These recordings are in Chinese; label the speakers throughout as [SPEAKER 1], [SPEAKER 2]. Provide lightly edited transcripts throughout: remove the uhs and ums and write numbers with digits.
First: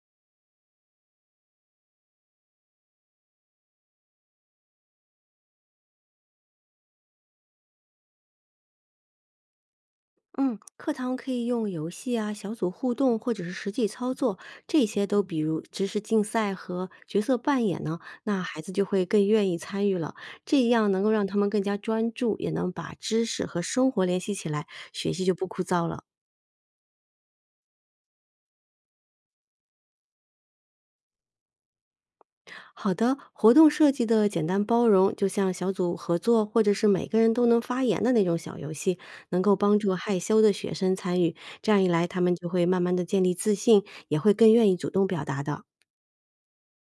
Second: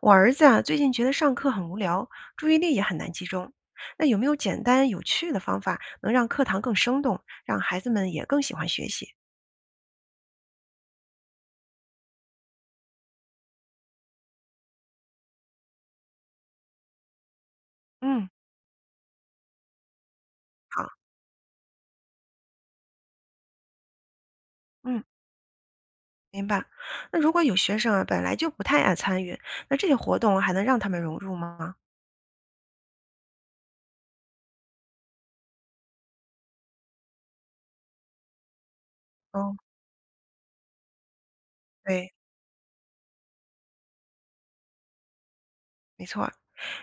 [SPEAKER 1] 我儿子啊，最近觉得上课很无聊，注意力也很难集中。那有没有简单有趣的方法，能让课堂更生动，让孩子们也更喜欢学习？
[SPEAKER 2] 嗯，课堂可以用游戏啊、小组互动或者是实际操作，这些都比如知识竞赛和角色扮演呢，
[SPEAKER 1] 嗯，
[SPEAKER 2] 那孩子就会更愿意参与了。这
[SPEAKER 1] 好，
[SPEAKER 2] 样能够让他们更加专注，也能把知识和生活联系起来，
[SPEAKER 1] 嗯，
[SPEAKER 2] 学习就不枯燥了。
[SPEAKER 1] 明白。那如果有学生啊，本来就不太爱参与，那这些活动还能让他们融入吗？
[SPEAKER 2] 好的，活动设计的简单包容，就像小组合作或者是每个人都能发言的那种小游戏，能
[SPEAKER 1] 哦，
[SPEAKER 2] 够帮助害羞的学生参与。这样一来，
[SPEAKER 1] 对，
[SPEAKER 2] 他们就会慢慢的建立自信，也会更愿意主动表达的。
[SPEAKER 1] 没错。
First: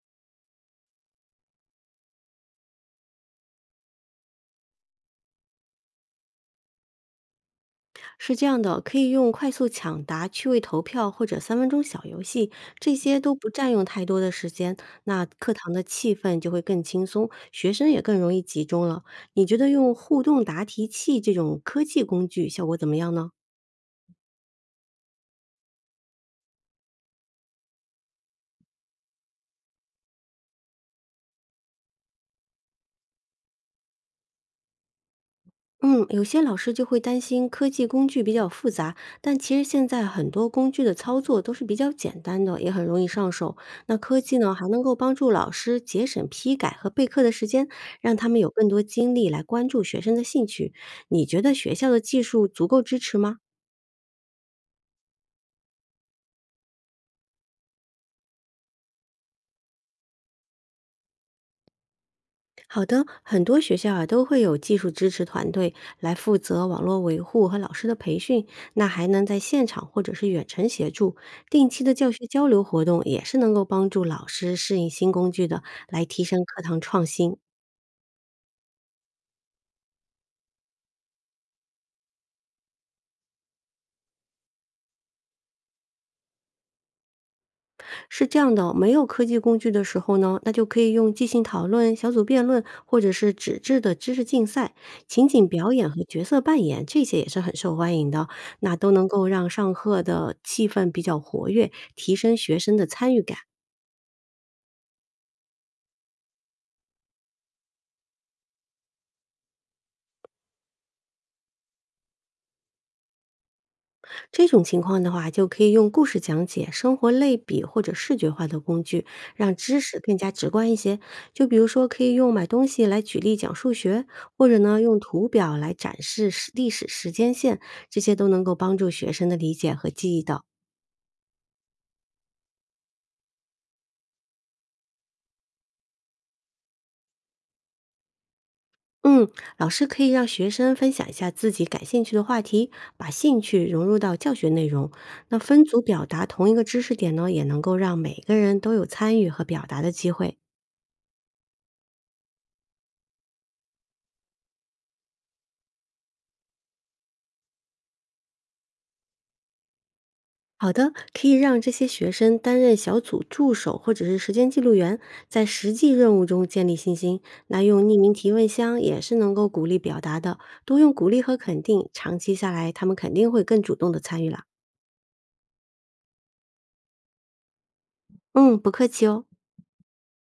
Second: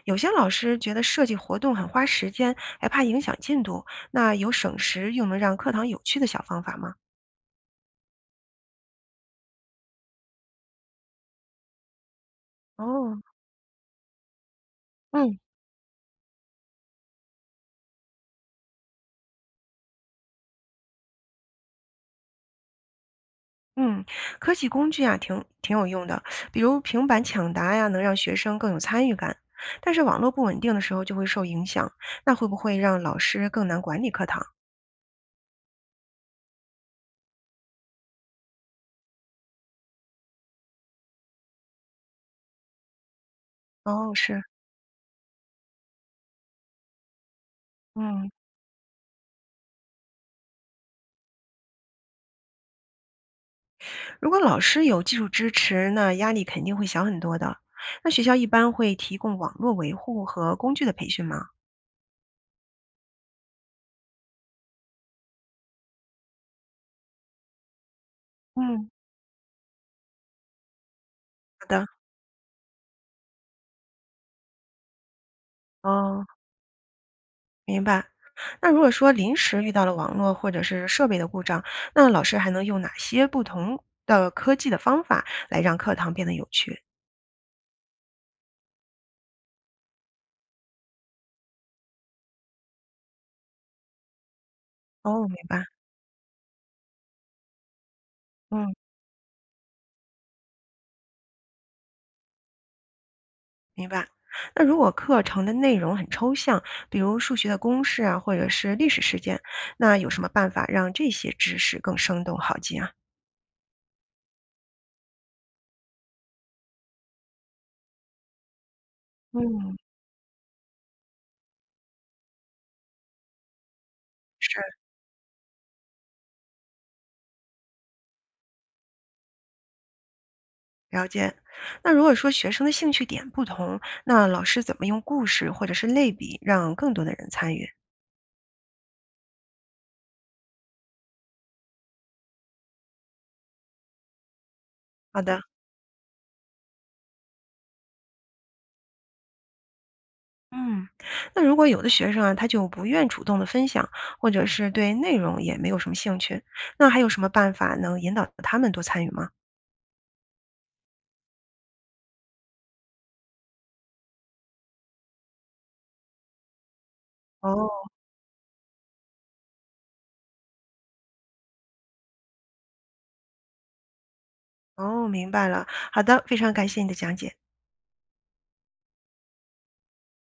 [SPEAKER 1] 有些老师觉得设计活动很花时间，还怕影响进度，那有省时又能让课堂有趣的小方法吗？
[SPEAKER 2] 是这样的，可以用快速抢答、趣味投票或者3分钟小游戏，这些
[SPEAKER 1] 哦，
[SPEAKER 2] 都不占用太多的时间，那
[SPEAKER 1] 嗯。
[SPEAKER 2] 课堂的气氛就会更轻松，学生也更容易集中了。你觉得用互动答题器这种科技工具效果怎么样呢？
[SPEAKER 1] 嗯，科技工具啊，挺有用的，比如平板抢答呀，能让学生更有参与感。但是网络不稳定的时候就会受影响，那会不会让老师更难管理课堂？
[SPEAKER 2] 嗯，有些老师就会担心科技工具比较复杂，但其实现在很多工具的操作都是比较简单的，也很容易上手。那
[SPEAKER 1] 哦，
[SPEAKER 2] 科技
[SPEAKER 1] 是，
[SPEAKER 2] 呢，还能够帮助老师节省批改和备课的时间，让
[SPEAKER 1] 嗯，
[SPEAKER 2] 他们有更多精力来关注学生的兴趣。你觉得学校的技术足够支持吗？
[SPEAKER 1] 如果老师有技术支持，那压力肯定会小很多的。那学校一般会提供网络维护和工具的培训吗？
[SPEAKER 2] 好的，很多学校啊都会有技术支持团队来负责网络维护和老师的培训，那
[SPEAKER 1] 嗯，
[SPEAKER 2] 还能在现场或者是远程协助。
[SPEAKER 1] 好
[SPEAKER 2] 定期
[SPEAKER 1] 的，
[SPEAKER 2] 的教学交流活动也是能够帮助老师适应新工具的，来提
[SPEAKER 1] 哦，
[SPEAKER 2] 升课堂创新。
[SPEAKER 1] 明白。那如果说临时遇到了网络或者是设备的故障，那老师还能用哪些不同的科技的方法来让课堂变得有趣？
[SPEAKER 2] 是这样的哦，没有科技工具的时候呢，那就可以用即兴讨论、小组辩论，或者是纸质的知识竞赛、
[SPEAKER 1] 哦，
[SPEAKER 2] 情
[SPEAKER 1] 明
[SPEAKER 2] 景
[SPEAKER 1] 白，
[SPEAKER 2] 表演和角色扮演，这些也是很受欢迎的。
[SPEAKER 1] 嗯，
[SPEAKER 2] 那都能够让上课的气氛比较活跃，提升学生的参与感。
[SPEAKER 1] 明白。那如果课程的内容很抽象，比如数学的公式啊，或者是历史事件，那有什么办法让这些知识更生动好记啊？
[SPEAKER 2] 这种情况的话，就可以用故事讲解、生活类比或者视觉化的工具，让
[SPEAKER 1] 嗯，
[SPEAKER 2] 知识更加直观一些。就比如说，可以用买东西来举例讲数学，或者
[SPEAKER 1] 是，
[SPEAKER 2] 呢，用图表来展示时历史时间线，这些都能够帮助学生的理解和记忆的。
[SPEAKER 1] 了解。那如果说学生的兴趣点不同，那老师怎么用故事或者是类比让更多的人参与？
[SPEAKER 2] 嗯，老师可以让学生分享一下自己感兴趣的话题，把兴趣融入到教学内容。
[SPEAKER 1] 好
[SPEAKER 2] 那
[SPEAKER 1] 的。
[SPEAKER 2] 分组表达同一个知识点呢，也能够让每个人都有参与和表达的机会。
[SPEAKER 1] 嗯，那如果有的学生啊，他就不愿主动的分享，或者是对内容也没有什么兴趣，那还有什么办法能引导他们多参与吗？
[SPEAKER 2] 好的，可以让这些学生担任小组助手或者是时间记录员，在实际任务中建立信心。那
[SPEAKER 1] 哦
[SPEAKER 2] 用匿名提问箱也是能够鼓励表达的，多用鼓励和肯定，长期下来，他们肯定会更主动的参与了。
[SPEAKER 1] 哦，明白了。好的，非常感谢你的讲解。
[SPEAKER 2] 嗯，不客气哦。